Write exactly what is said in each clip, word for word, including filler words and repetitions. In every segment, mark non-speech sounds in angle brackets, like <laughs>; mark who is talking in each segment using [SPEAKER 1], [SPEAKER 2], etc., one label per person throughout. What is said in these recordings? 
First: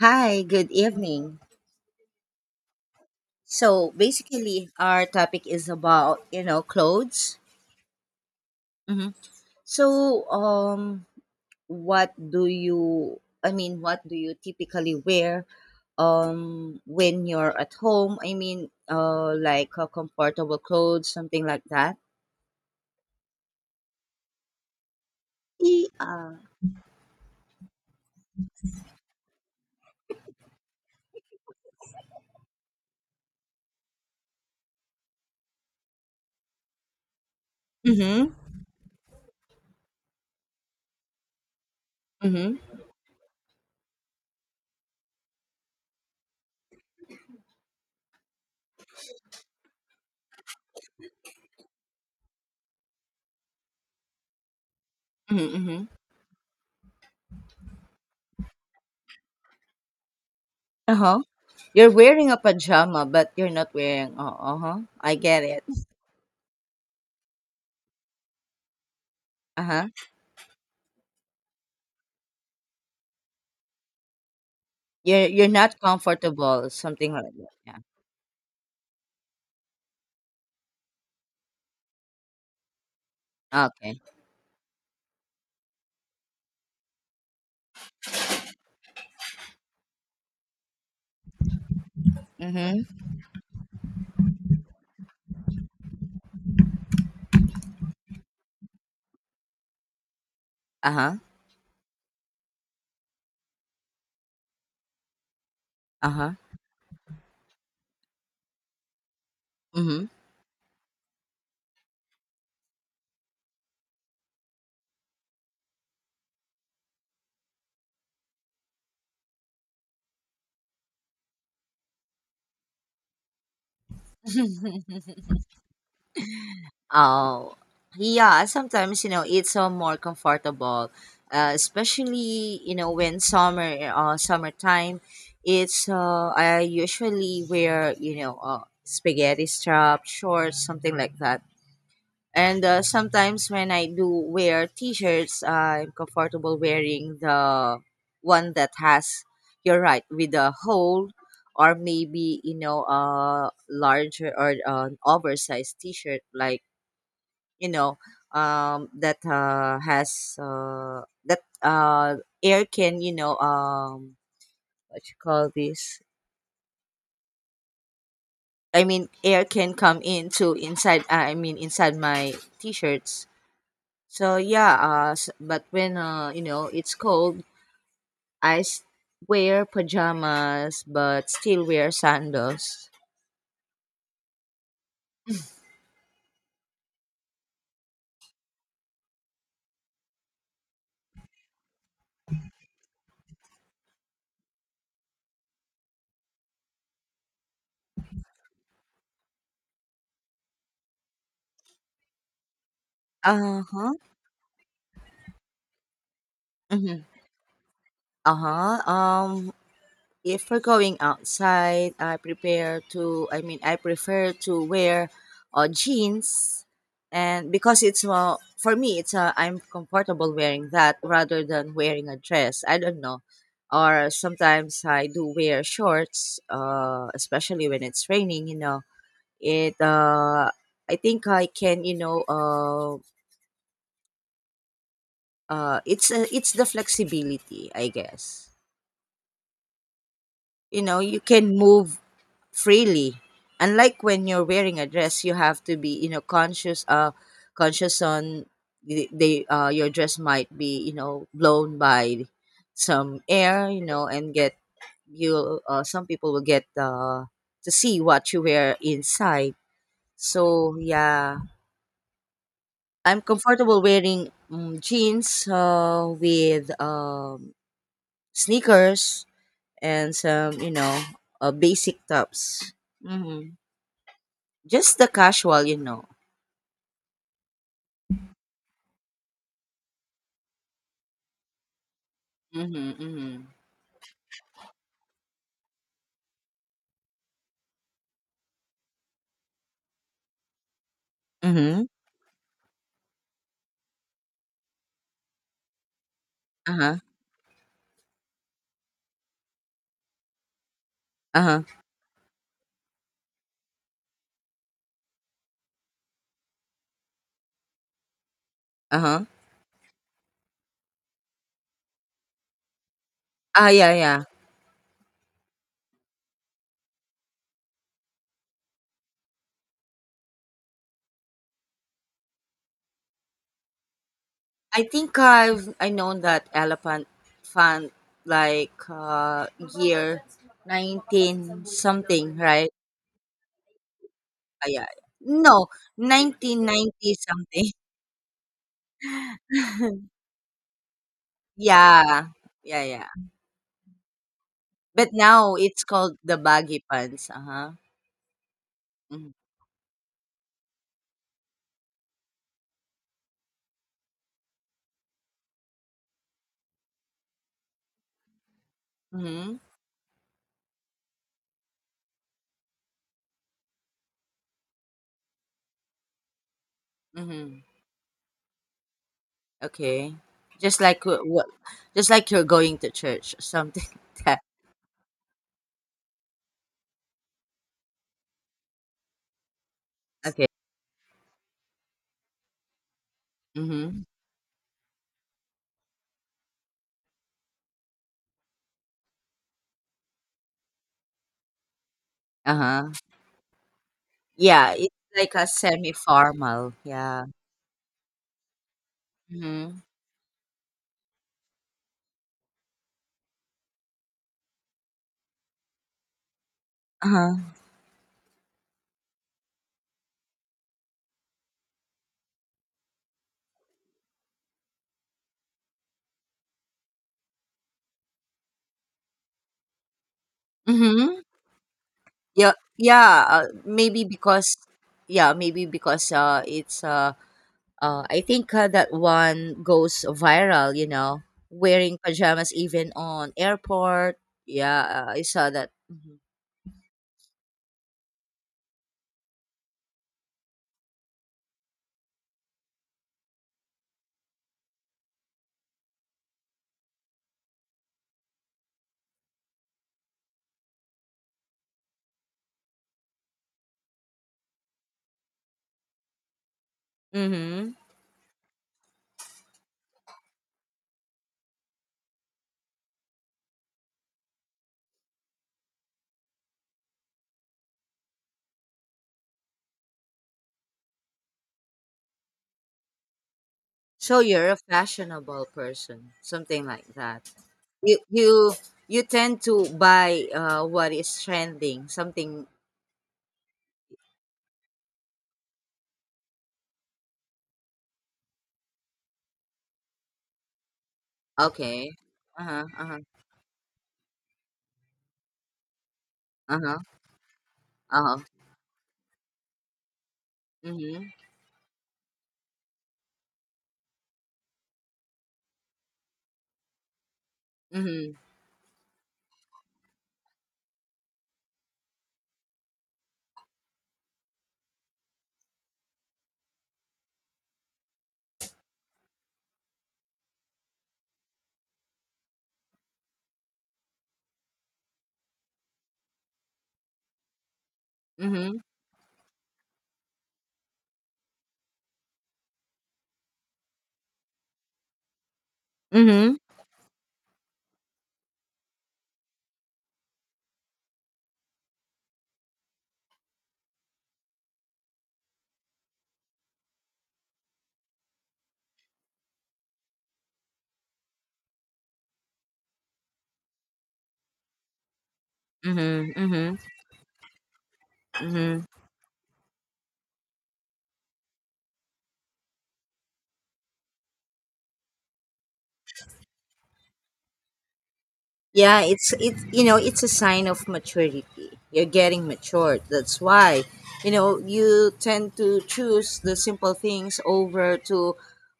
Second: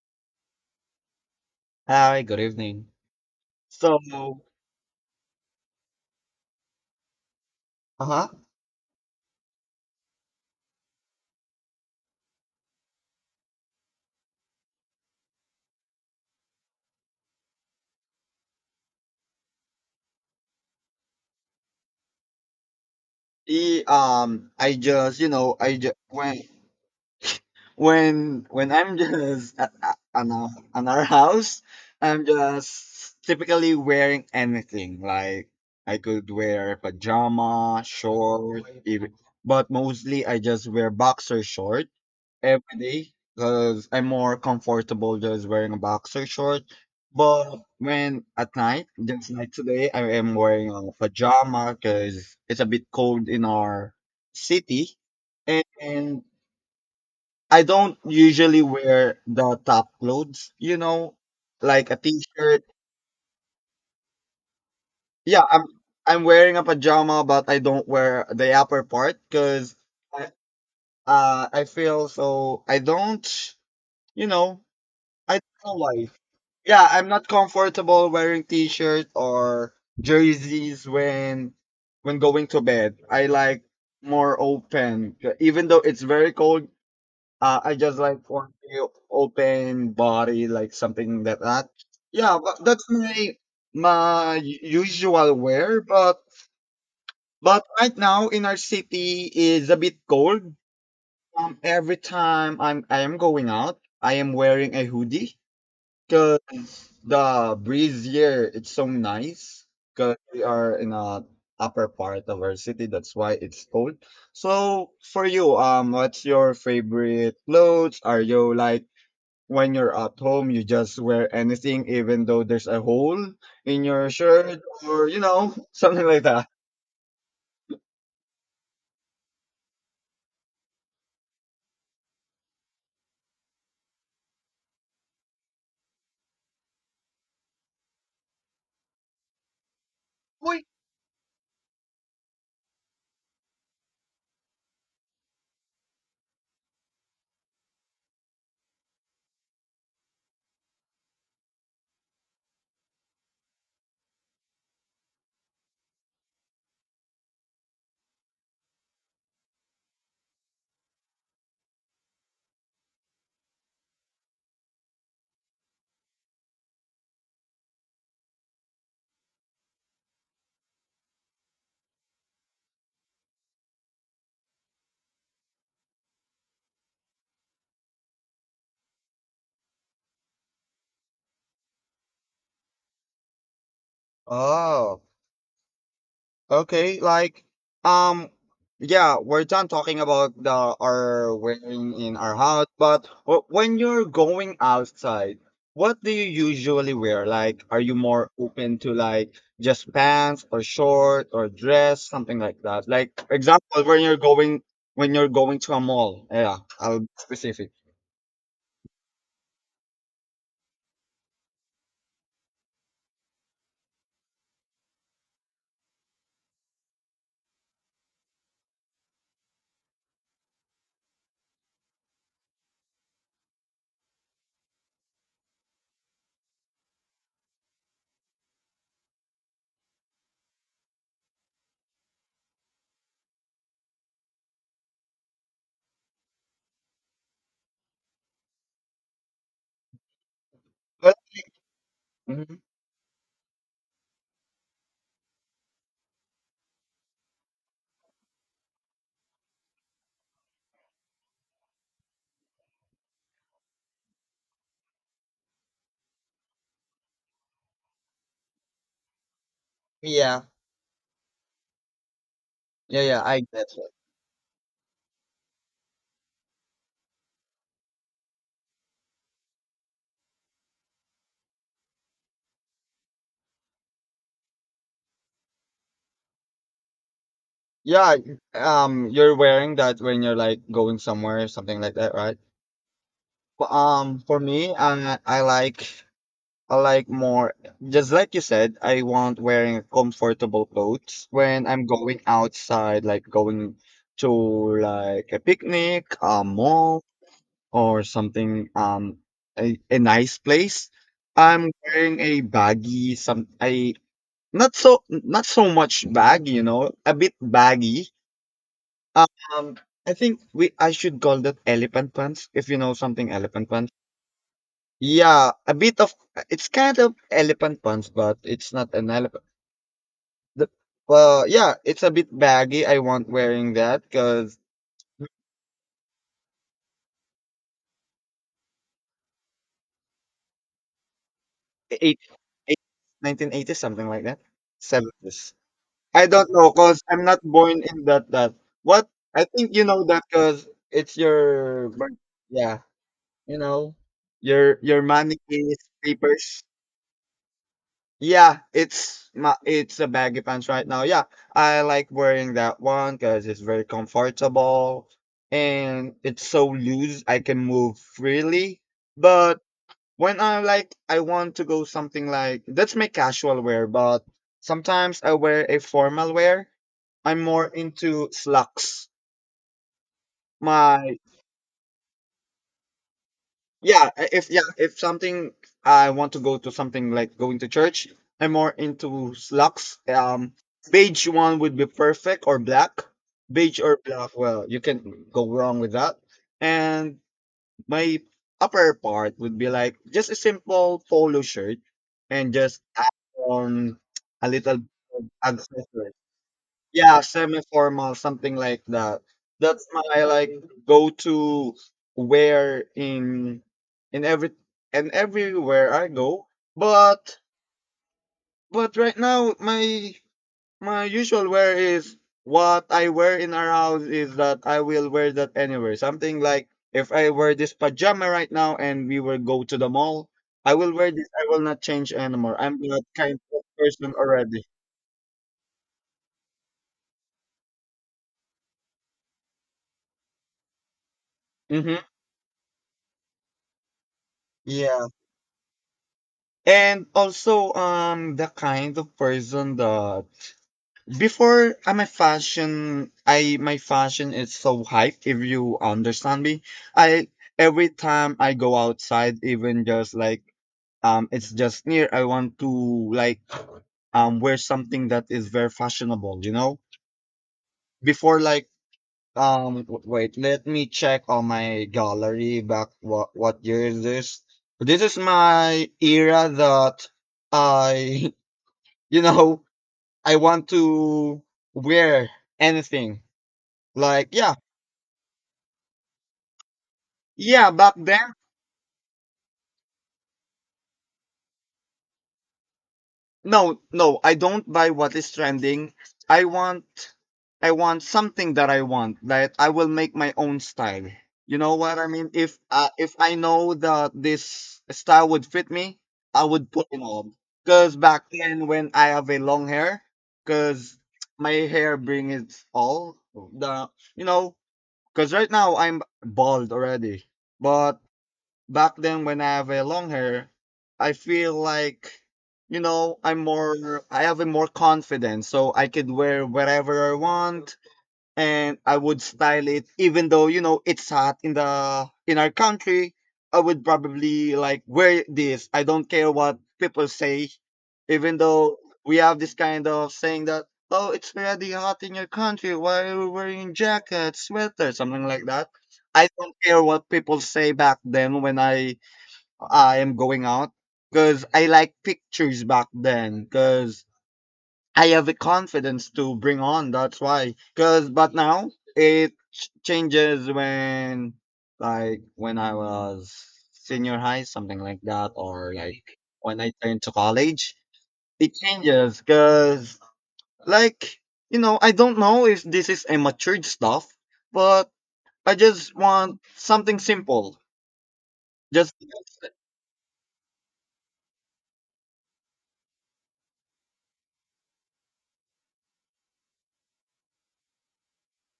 [SPEAKER 1] Hi, good evening.
[SPEAKER 2] Hi, good evening.
[SPEAKER 1] So
[SPEAKER 2] So.
[SPEAKER 1] basically, our topic is about you know clothes.
[SPEAKER 2] Uh-huh.
[SPEAKER 1] hmm So um, what do you? I mean, what do you typically wear um when you're at home? I mean, uh, like uh, comfortable clothes, something like that.
[SPEAKER 2] he um I just you know I just
[SPEAKER 1] Yeah.
[SPEAKER 2] when when when I'm <laughs> just at, at an our, an our house. I'm just typically wearing anything like. I could wear pajama
[SPEAKER 1] Mhm.
[SPEAKER 2] shorts even, but mostly I just wear boxer shorts
[SPEAKER 1] Mhm.
[SPEAKER 2] every day because I'm more comfortable just wearing a boxer short. But when at night, just like today, I am wearing a pajama because it's a bit cold in our city.
[SPEAKER 1] Mhm. Mhm.
[SPEAKER 2] And I don't usually wear the top clothes, you
[SPEAKER 1] Uh
[SPEAKER 2] know,
[SPEAKER 1] huh. You're
[SPEAKER 2] like a
[SPEAKER 1] wearing a
[SPEAKER 2] t-shirt.
[SPEAKER 1] pajama, but you're not wearing. Uh huh. I
[SPEAKER 2] Yeah,
[SPEAKER 1] get it.
[SPEAKER 2] I'm I'm wearing a pajama, but I don't wear the upper part
[SPEAKER 1] Uh
[SPEAKER 2] because
[SPEAKER 1] huh.
[SPEAKER 2] I uh I feel so I don't, you know,
[SPEAKER 1] You're
[SPEAKER 2] I
[SPEAKER 1] you're
[SPEAKER 2] don't know
[SPEAKER 1] not
[SPEAKER 2] why.
[SPEAKER 1] comfortable.
[SPEAKER 2] Yeah, I'm
[SPEAKER 1] Something
[SPEAKER 2] not
[SPEAKER 1] like that. Yeah.
[SPEAKER 2] comfortable wearing t-shirt or jerseys when when going to bed. I like
[SPEAKER 1] Okay.
[SPEAKER 2] more open. Even though it's very cold, uh, I just like for the open body, like something like that. Yeah, but that's
[SPEAKER 1] Mhm.
[SPEAKER 2] my my usual wear. But but right now in our city is a bit cold.
[SPEAKER 1] Uh-huh.
[SPEAKER 2] Um, every time I'm I am going out, I am wearing a hoodie.
[SPEAKER 1] Uh-huh.
[SPEAKER 2] The breeze here, it's so nice
[SPEAKER 1] Mhm.
[SPEAKER 2] because we are in a upper part of our city. That's why it's cold. So for you, um, what's your favorite clothes? Are you like when you're at home, you just wear anything, even though there's a hole in your shirt, or you know, <laughs> something like that?
[SPEAKER 1] Oh, yeah. Sometimes you know it's uh, more comfortable, uh, especially you know when summer, uh, summertime. It's uh, I usually wear you know uh, spaghetti strap shorts,
[SPEAKER 2] Wait.
[SPEAKER 1] something like that. And uh, sometimes when I do wear t-shirts, I'm comfortable wearing the one that has, you're right, with a hole or maybe, you know, a larger or an oversized t-shirt like, you know, um, that uh, has, uh, that uh, air can, you know, um, what you call this? I mean, air can come into inside, I mean, inside my t-shirts. So yeah, uh, s- but when uh, you know it's cold, I s- wear pajamas but still wear sandals.
[SPEAKER 2] Oh, okay, like um yeah, we're done talking about the our wearing in our house, but w- when you're going outside, what do you usually wear? Like are you more open to like just pants or short or dress, something like that? Like for
[SPEAKER 1] Uh
[SPEAKER 2] example,
[SPEAKER 1] huh.
[SPEAKER 2] when you're going when you're going to a mall. Yeah, I'll
[SPEAKER 1] Mm-hmm.
[SPEAKER 2] be specific.
[SPEAKER 1] Uh huh. Um, if we're going outside, I prepare to I mean I prefer to wear uh, jeans and because it's uh, for me it's uh, I'm comfortable wearing that rather than wearing a dress. I don't know. Or sometimes I do wear shorts uh, especially when it's raining, you know. It uh, I think I can, you know, uh, uh, it's uh, it's the flexibility, I guess. You know,
[SPEAKER 2] But.
[SPEAKER 1] you can move
[SPEAKER 2] Mhm.
[SPEAKER 1] freely. Unlike when you're wearing a dress, you have to be you know conscious uh conscious on the, they uh your dress might be you know blown by some air you know and get you uh, some people will get uh to see what you wear inside.
[SPEAKER 2] Yeah.
[SPEAKER 1] So yeah,
[SPEAKER 2] Yeah,
[SPEAKER 1] I'm
[SPEAKER 2] yeah, I get
[SPEAKER 1] comfortable
[SPEAKER 2] it.
[SPEAKER 1] wearing um, jeans uh, with um, sneakers and some you know uh, basic tops. hmm Just the casual, you know.
[SPEAKER 2] Yeah, um you're wearing that when you're like going somewhere, something like that, right?
[SPEAKER 1] Mhm, mhm.
[SPEAKER 2] But, Um, for me, uh, I like I like more, just like you said, I want wearing comfortable clothes when
[SPEAKER 1] Mm-hmm.
[SPEAKER 2] I'm going outside, like going to like a picnic, a
[SPEAKER 1] Uh-huh.
[SPEAKER 2] mall, or something, um, a, a nice place.
[SPEAKER 1] Uh-huh.
[SPEAKER 2] I'm wearing a baggy, some I not so not so much baggy, you know, a bit baggy.
[SPEAKER 1] Uh-huh.
[SPEAKER 2] Um, I think we I should call that elephant pants. If you know something, elephant
[SPEAKER 1] Ah,
[SPEAKER 2] pants,
[SPEAKER 1] yeah, yeah.
[SPEAKER 2] yeah, a bit of It's kind of elephant pants, but it's not an elephant. The, well, yeah, it's a bit baggy. I want wearing that because
[SPEAKER 1] I think I've I know that elephant fan like uh year nineteen
[SPEAKER 2] eight,
[SPEAKER 1] something, right?
[SPEAKER 2] eight, nineteen eighties, something like that.
[SPEAKER 1] Ah yeah. Yeah.
[SPEAKER 2] seventies.
[SPEAKER 1] No,
[SPEAKER 2] I don't
[SPEAKER 1] nineteen
[SPEAKER 2] know because
[SPEAKER 1] ninety
[SPEAKER 2] I'm not
[SPEAKER 1] something.
[SPEAKER 2] born
[SPEAKER 1] <laughs>
[SPEAKER 2] in that. That what I think you know that because it's your, birth-
[SPEAKER 1] Yeah.
[SPEAKER 2] Yeah,
[SPEAKER 1] Yeah, yeah.
[SPEAKER 2] you know, your your
[SPEAKER 1] But
[SPEAKER 2] money
[SPEAKER 1] now
[SPEAKER 2] is
[SPEAKER 1] it's called the
[SPEAKER 2] papers.
[SPEAKER 1] baggy pants. Uh huh.
[SPEAKER 2] Yeah, it's
[SPEAKER 1] Mm-hmm.
[SPEAKER 2] my it's a baggy pants right now. Yeah, I like wearing that one because it's very comfortable and it's so loose I can move freely. But when I like I want to go something like that's my casual wear, but sometimes I wear a formal wear. I'm
[SPEAKER 1] Mm-hmm.
[SPEAKER 2] more into slacks.
[SPEAKER 1] Okay. Just like
[SPEAKER 2] My.
[SPEAKER 1] what? Just like you're going to church, or something. <laughs>
[SPEAKER 2] Yeah, I-
[SPEAKER 1] Like that.
[SPEAKER 2] if yeah, if something I want to go to something like going to church, I'm more into slacks.
[SPEAKER 1] Okay.
[SPEAKER 2] Um, beige one would be perfect or black. Beige or
[SPEAKER 1] Mm-hmm.
[SPEAKER 2] black, well, you can go wrong with that. And my upper part would be like just a simple polo shirt and
[SPEAKER 1] Uh
[SPEAKER 2] just
[SPEAKER 1] huh.
[SPEAKER 2] add on a
[SPEAKER 1] Yeah,
[SPEAKER 2] little
[SPEAKER 1] it's like a
[SPEAKER 2] accessory.
[SPEAKER 1] semi-formal,
[SPEAKER 2] Yeah,
[SPEAKER 1] yeah.
[SPEAKER 2] semi-formal, something like that.
[SPEAKER 1] Mhm.
[SPEAKER 2] That's my like go-to wear in in every and everywhere I go.
[SPEAKER 1] Uh-huh.
[SPEAKER 2] But but right now my my usual wear is what I wear in our house is that I will wear that anywhere. Something like if I wear this pajama right now and we will go to the mall, I will wear
[SPEAKER 1] Mhm.
[SPEAKER 2] this. I will not change
[SPEAKER 1] Yeah,
[SPEAKER 2] anymore. I'm that
[SPEAKER 1] yeah,
[SPEAKER 2] kind
[SPEAKER 1] uh,
[SPEAKER 2] of
[SPEAKER 1] maybe
[SPEAKER 2] person
[SPEAKER 1] because
[SPEAKER 2] already.
[SPEAKER 1] yeah, maybe because, uh, it's, uh, uh, I think, uh, that one goes viral, you know, wearing
[SPEAKER 2] Mm-hmm.
[SPEAKER 1] pajamas even on airport. Yeah,
[SPEAKER 2] Yeah.
[SPEAKER 1] uh, I saw that. Mhm.
[SPEAKER 2] And also, um, the kind of person that before I'm a fashion, I my fashion is so hype. If you understand me, I every time I go outside, even just like, um, it's just near. I want to like um wear something that is very fashionable. You know,
[SPEAKER 1] Mhm.
[SPEAKER 2] before like um w- wait, let me check on my gallery back. What what year is this? This is my era that I <laughs> you know, I want to wear anything.
[SPEAKER 1] So
[SPEAKER 2] Like,
[SPEAKER 1] you're
[SPEAKER 2] yeah,
[SPEAKER 1] a fashionable person, something like that.
[SPEAKER 2] yeah, back
[SPEAKER 1] You
[SPEAKER 2] then,
[SPEAKER 1] you you tend to buy, uh, what is trending, something
[SPEAKER 2] no, no, I don't buy what is trending. I want, I want something that I want. Like, I will make my own style. You know
[SPEAKER 1] okay.
[SPEAKER 2] what I mean? If
[SPEAKER 1] Uh-huh,
[SPEAKER 2] uh,
[SPEAKER 1] uh-huh.
[SPEAKER 2] if I know that this style would fit me, I would
[SPEAKER 1] Uh-huh,
[SPEAKER 2] put it on. Cause
[SPEAKER 1] uh-huh.
[SPEAKER 2] back then, when I have a long hair, cause
[SPEAKER 1] Mhm,
[SPEAKER 2] my hair brings it all the you know Because right now I'm bald already. But
[SPEAKER 1] mhm,
[SPEAKER 2] back then when I have a long hair, I feel like, you know, I'm more, I have a more confidence. So I could wear whatever I want and I would style it even though you know it's hot in the in our country. I would probably like wear this. I don't care what people say, even
[SPEAKER 1] mhm,
[SPEAKER 2] though we have this kind of saying that, oh, it's already hot in your country, why are you wearing jackets, sweaters, something like that. I
[SPEAKER 1] mhm,
[SPEAKER 2] don't care what people say back then when I I am going out because I like pictures back then because I have the confidence to bring on. That's why. Cause but now it ch- changes when like when I was senior high, something like that, or like
[SPEAKER 1] mhm, mhm,
[SPEAKER 2] when I turned to college. It
[SPEAKER 1] mhm.
[SPEAKER 2] changes because like you know I don't know if this is a matured stuff, but I just want something simple.
[SPEAKER 1] Yeah,
[SPEAKER 2] Just.
[SPEAKER 1] it's it's you know it's a sign of maturity. You're getting matured. That's why, you know, you tend to choose the simple things over to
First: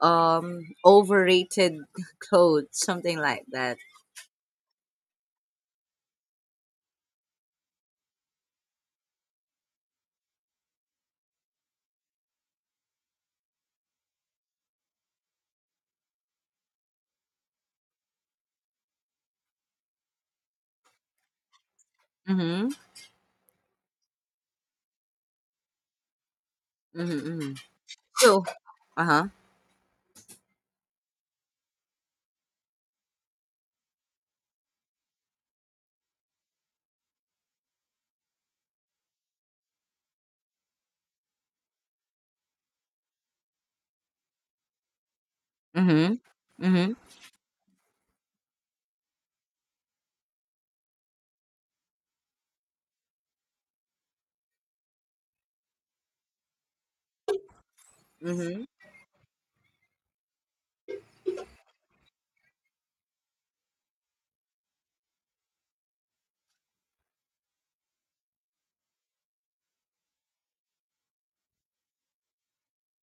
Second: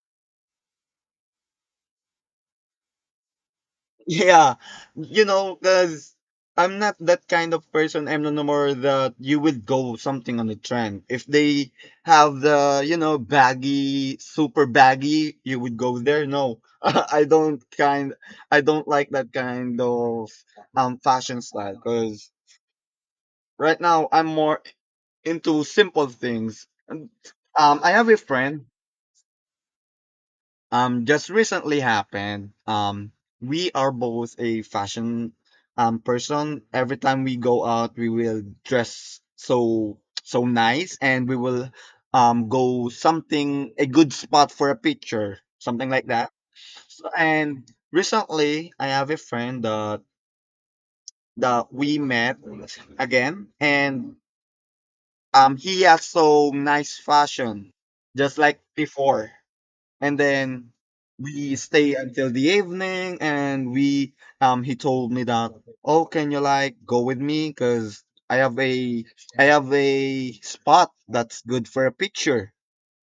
[SPEAKER 1] um overrated <laughs> clothes, something like that.
[SPEAKER 2] Yeah, you know, because I'm not that kind of person. I'm no more that you would go something on the trend. If they have the, you know, baggy, super baggy, you would go there. No, <laughs> I don't kind, I don't like that kind of um fashion style. Because
[SPEAKER 1] Mhm,
[SPEAKER 2] right now I'm more into simple things. And,
[SPEAKER 1] mhm, mhm.
[SPEAKER 2] Um, I have a
[SPEAKER 1] So,
[SPEAKER 2] friend,
[SPEAKER 1] uh huh,
[SPEAKER 2] um just recently happened. Um we are both a fashion um person. Every time we go out we will dress so so nice and we will um go something a good spot for a picture, something like
[SPEAKER 1] mhm,
[SPEAKER 2] that.
[SPEAKER 1] mhm,
[SPEAKER 2] So, and recently I have a friend that that we met again, and um he has so nice fashion, just like
[SPEAKER 1] mhm,
[SPEAKER 2] before. And then we stay until the evening and we um he told me that, oh, can you like go with me because i have a I have a spot that's good for a picture,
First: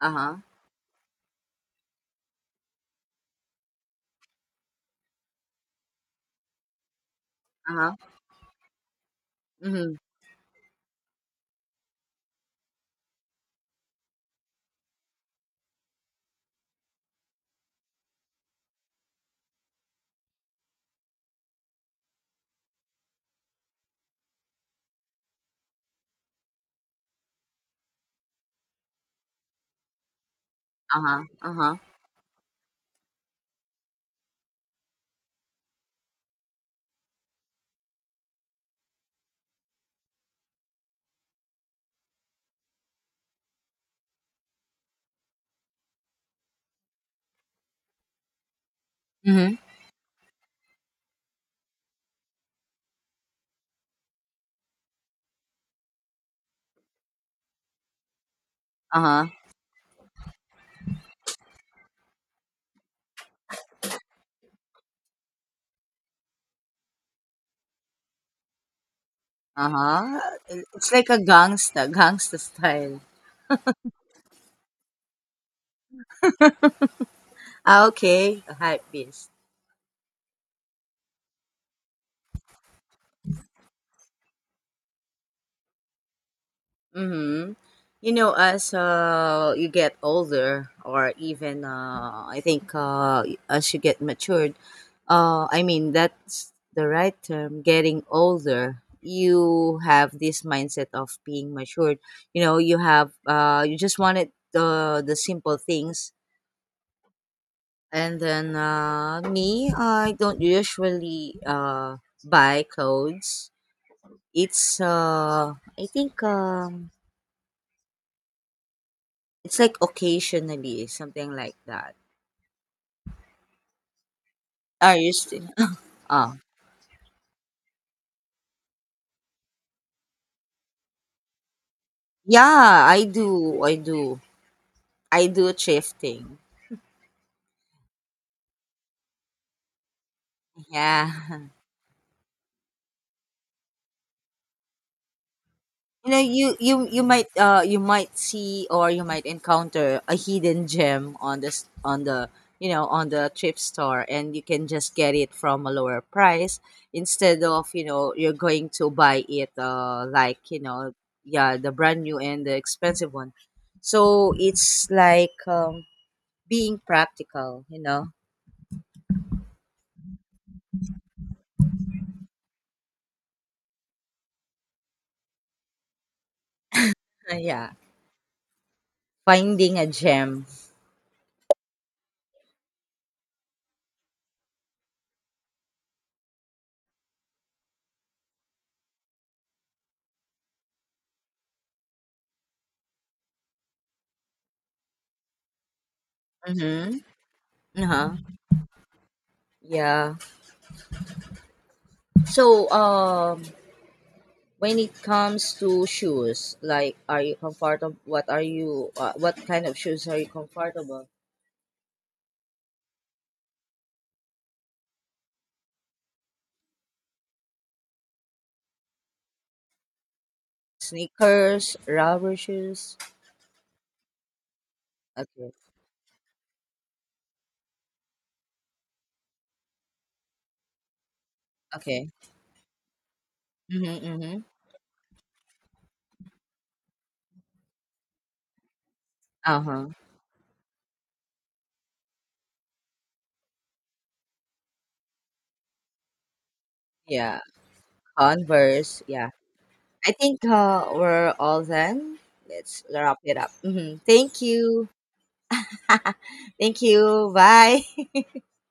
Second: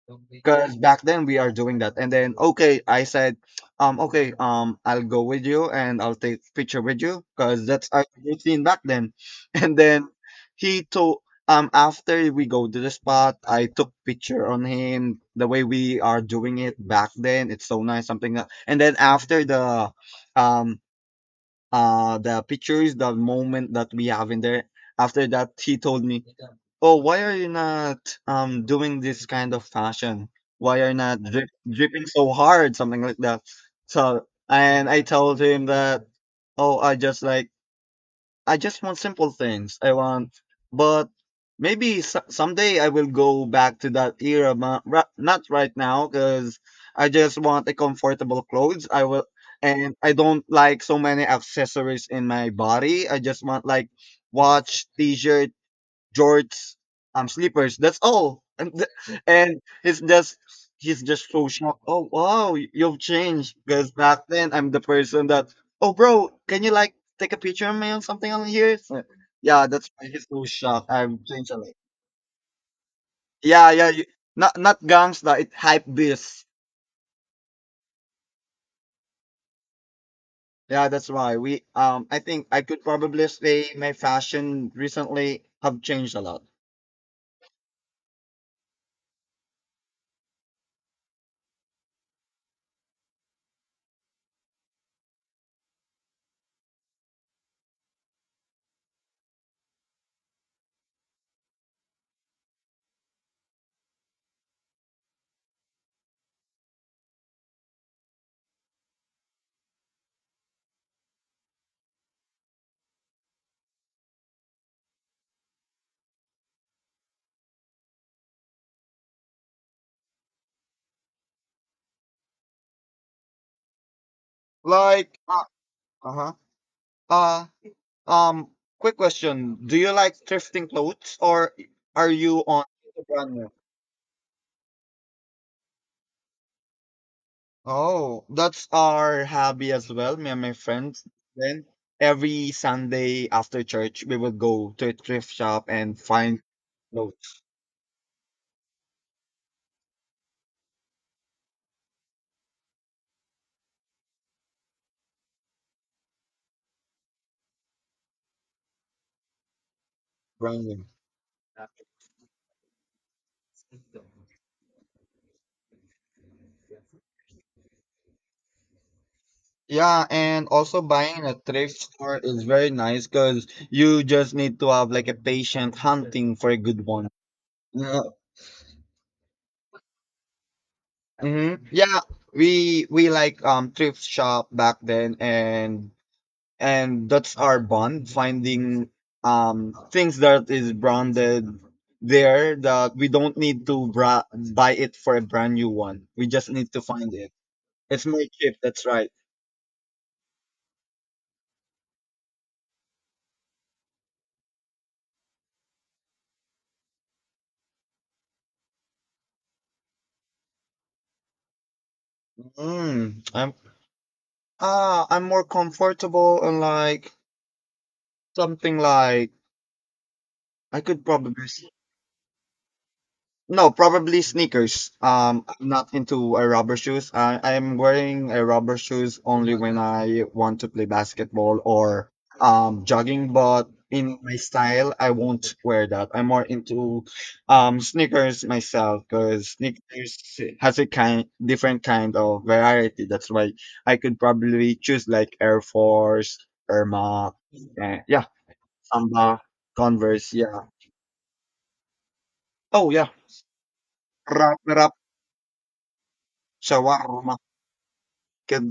[SPEAKER 1] uh huh,
[SPEAKER 2] because back then we are doing that. And then okay, I said, um, okay, um, I'll go with you and I'll take picture with you because
[SPEAKER 1] uh
[SPEAKER 2] that's our
[SPEAKER 1] huh,
[SPEAKER 2] routine back then. <laughs> And
[SPEAKER 1] mhm,
[SPEAKER 2] then he told, um after we go to the spot, I took picture on him the way we are doing it back then. It's so nice, something like that, and then after the, um uh the pictures, the moment that we have in there. After that he told me, oh, why are you not um doing this kind of fashion, why are you
[SPEAKER 1] uh
[SPEAKER 2] not
[SPEAKER 1] huh,
[SPEAKER 2] drip,
[SPEAKER 1] uh huh,
[SPEAKER 2] dripping so hard, something like that. So, and I told him that, oh, i just like I just want simple things. I want, but maybe so- someday I will go back to that era. ma- ra- Not right now, because I just want a comfortable clothes. I will,
[SPEAKER 1] mhm,
[SPEAKER 2] and I don't like so many accessories in my body. I just want like watch, t-shirt, jorts, um, slippers. That's all. And
[SPEAKER 1] uh
[SPEAKER 2] th-
[SPEAKER 1] huh.
[SPEAKER 2] and he's just he's just so shocked. Oh wow, y- you've changed. Because back then I'm the person that, oh bro, can you like take a picture of me or something on here? So, yeah, that's why
[SPEAKER 1] Uh-huh.
[SPEAKER 2] he's so
[SPEAKER 1] It-
[SPEAKER 2] shocked.
[SPEAKER 1] It's like a
[SPEAKER 2] I've changed a lot.
[SPEAKER 1] gangsta, gangsta style.
[SPEAKER 2] Yeah, yeah. You, not not gangsta. It hype beast.
[SPEAKER 1] Ah, okay. A hype beast.
[SPEAKER 2] Yeah, that's why we. Um, I think I could probably say my fashion recently have changed a lot.
[SPEAKER 1] Mm-hmm. You know, as uh, you get older, or even uh, I think uh, as you get matured, uh, I mean that's the right term. Getting older, you have this mindset of being matured. You know, you have uh, you just wanted the the simple things. And then uh, me, I don't usually uh, buy clothes. It's uh, I think um, it's like occasionally something like that. Are you
[SPEAKER 2] Like, uh
[SPEAKER 1] still?
[SPEAKER 2] huh.
[SPEAKER 1] Oh,
[SPEAKER 2] Uh, uh-huh. Um, quick question. Do you like thrifting clothes or are you on
[SPEAKER 1] yeah,
[SPEAKER 2] the
[SPEAKER 1] I
[SPEAKER 2] brand new?
[SPEAKER 1] do. I do. I do thrifting.
[SPEAKER 2] Oh, that's our hobby as well, me and my
[SPEAKER 1] <laughs>
[SPEAKER 2] friends.
[SPEAKER 1] Yeah.
[SPEAKER 2] Then every Sunday after church, we would go to a thrift shop and
[SPEAKER 1] You know,
[SPEAKER 2] find
[SPEAKER 1] you you you might
[SPEAKER 2] clothes.
[SPEAKER 1] uh you might see or you might encounter a hidden gem on this on the you know on the thrift store, and you can just get it from a lower price instead of you know you're going to buy it uh like you
[SPEAKER 2] Brand
[SPEAKER 1] know
[SPEAKER 2] new.
[SPEAKER 1] yeah the brand new and the expensive one. So it's like um, being practical, you know.
[SPEAKER 2] Yeah, and also buying in a thrift store is very nice because you just need to have like a patient hunting for a good one.
[SPEAKER 1] <laughs> Yeah,
[SPEAKER 2] Yeah.
[SPEAKER 1] finding a gem.
[SPEAKER 2] Hmm. Yeah, we we like um thrift shop back then, and and that's our bond finding um things that is branded there, that we don't need to bra- buy it for a brand new one, we just need to
[SPEAKER 1] Mm-hmm.
[SPEAKER 2] find it. It's
[SPEAKER 1] Uh-huh.
[SPEAKER 2] more cheap, that's right.
[SPEAKER 1] Yeah. So, um, when it comes to shoes, like are you comfortable? What are you? Uh, what kind of shoes are you comfortable?
[SPEAKER 2] mm, i'm ah i'm more comfortable and like something like I could probably.
[SPEAKER 1] Sneakers, rubber shoes.
[SPEAKER 2] No, probably sneakers. Um,
[SPEAKER 1] Okay.
[SPEAKER 2] I'm not into uh, rubber shoes. I I'm wearing a rubber shoes only when I want to play basketball or
[SPEAKER 1] Okay.
[SPEAKER 2] um jogging. But
[SPEAKER 1] Mm-hmm,
[SPEAKER 2] in my
[SPEAKER 1] mm-hmm.
[SPEAKER 2] style, I won't wear that. I'm more into um sneakers myself because
[SPEAKER 1] Uh huh.
[SPEAKER 2] sneakers has a kind different kind of variety. That's why I could probably choose like Air Force, Air Max,
[SPEAKER 1] Yeah.
[SPEAKER 2] uh, yeah,
[SPEAKER 1] Converse. Yeah.
[SPEAKER 2] Samba,
[SPEAKER 1] I
[SPEAKER 2] Converse,
[SPEAKER 1] think
[SPEAKER 2] yeah.
[SPEAKER 1] uh, we're all done. Let's
[SPEAKER 2] Oh yeah,
[SPEAKER 1] wrap it up. Mm-hmm. Thank
[SPEAKER 2] Rap,
[SPEAKER 1] you.
[SPEAKER 2] Rap,
[SPEAKER 1] <laughs> Thank you.
[SPEAKER 2] Shawarma.
[SPEAKER 1] Bye.
[SPEAKER 2] Could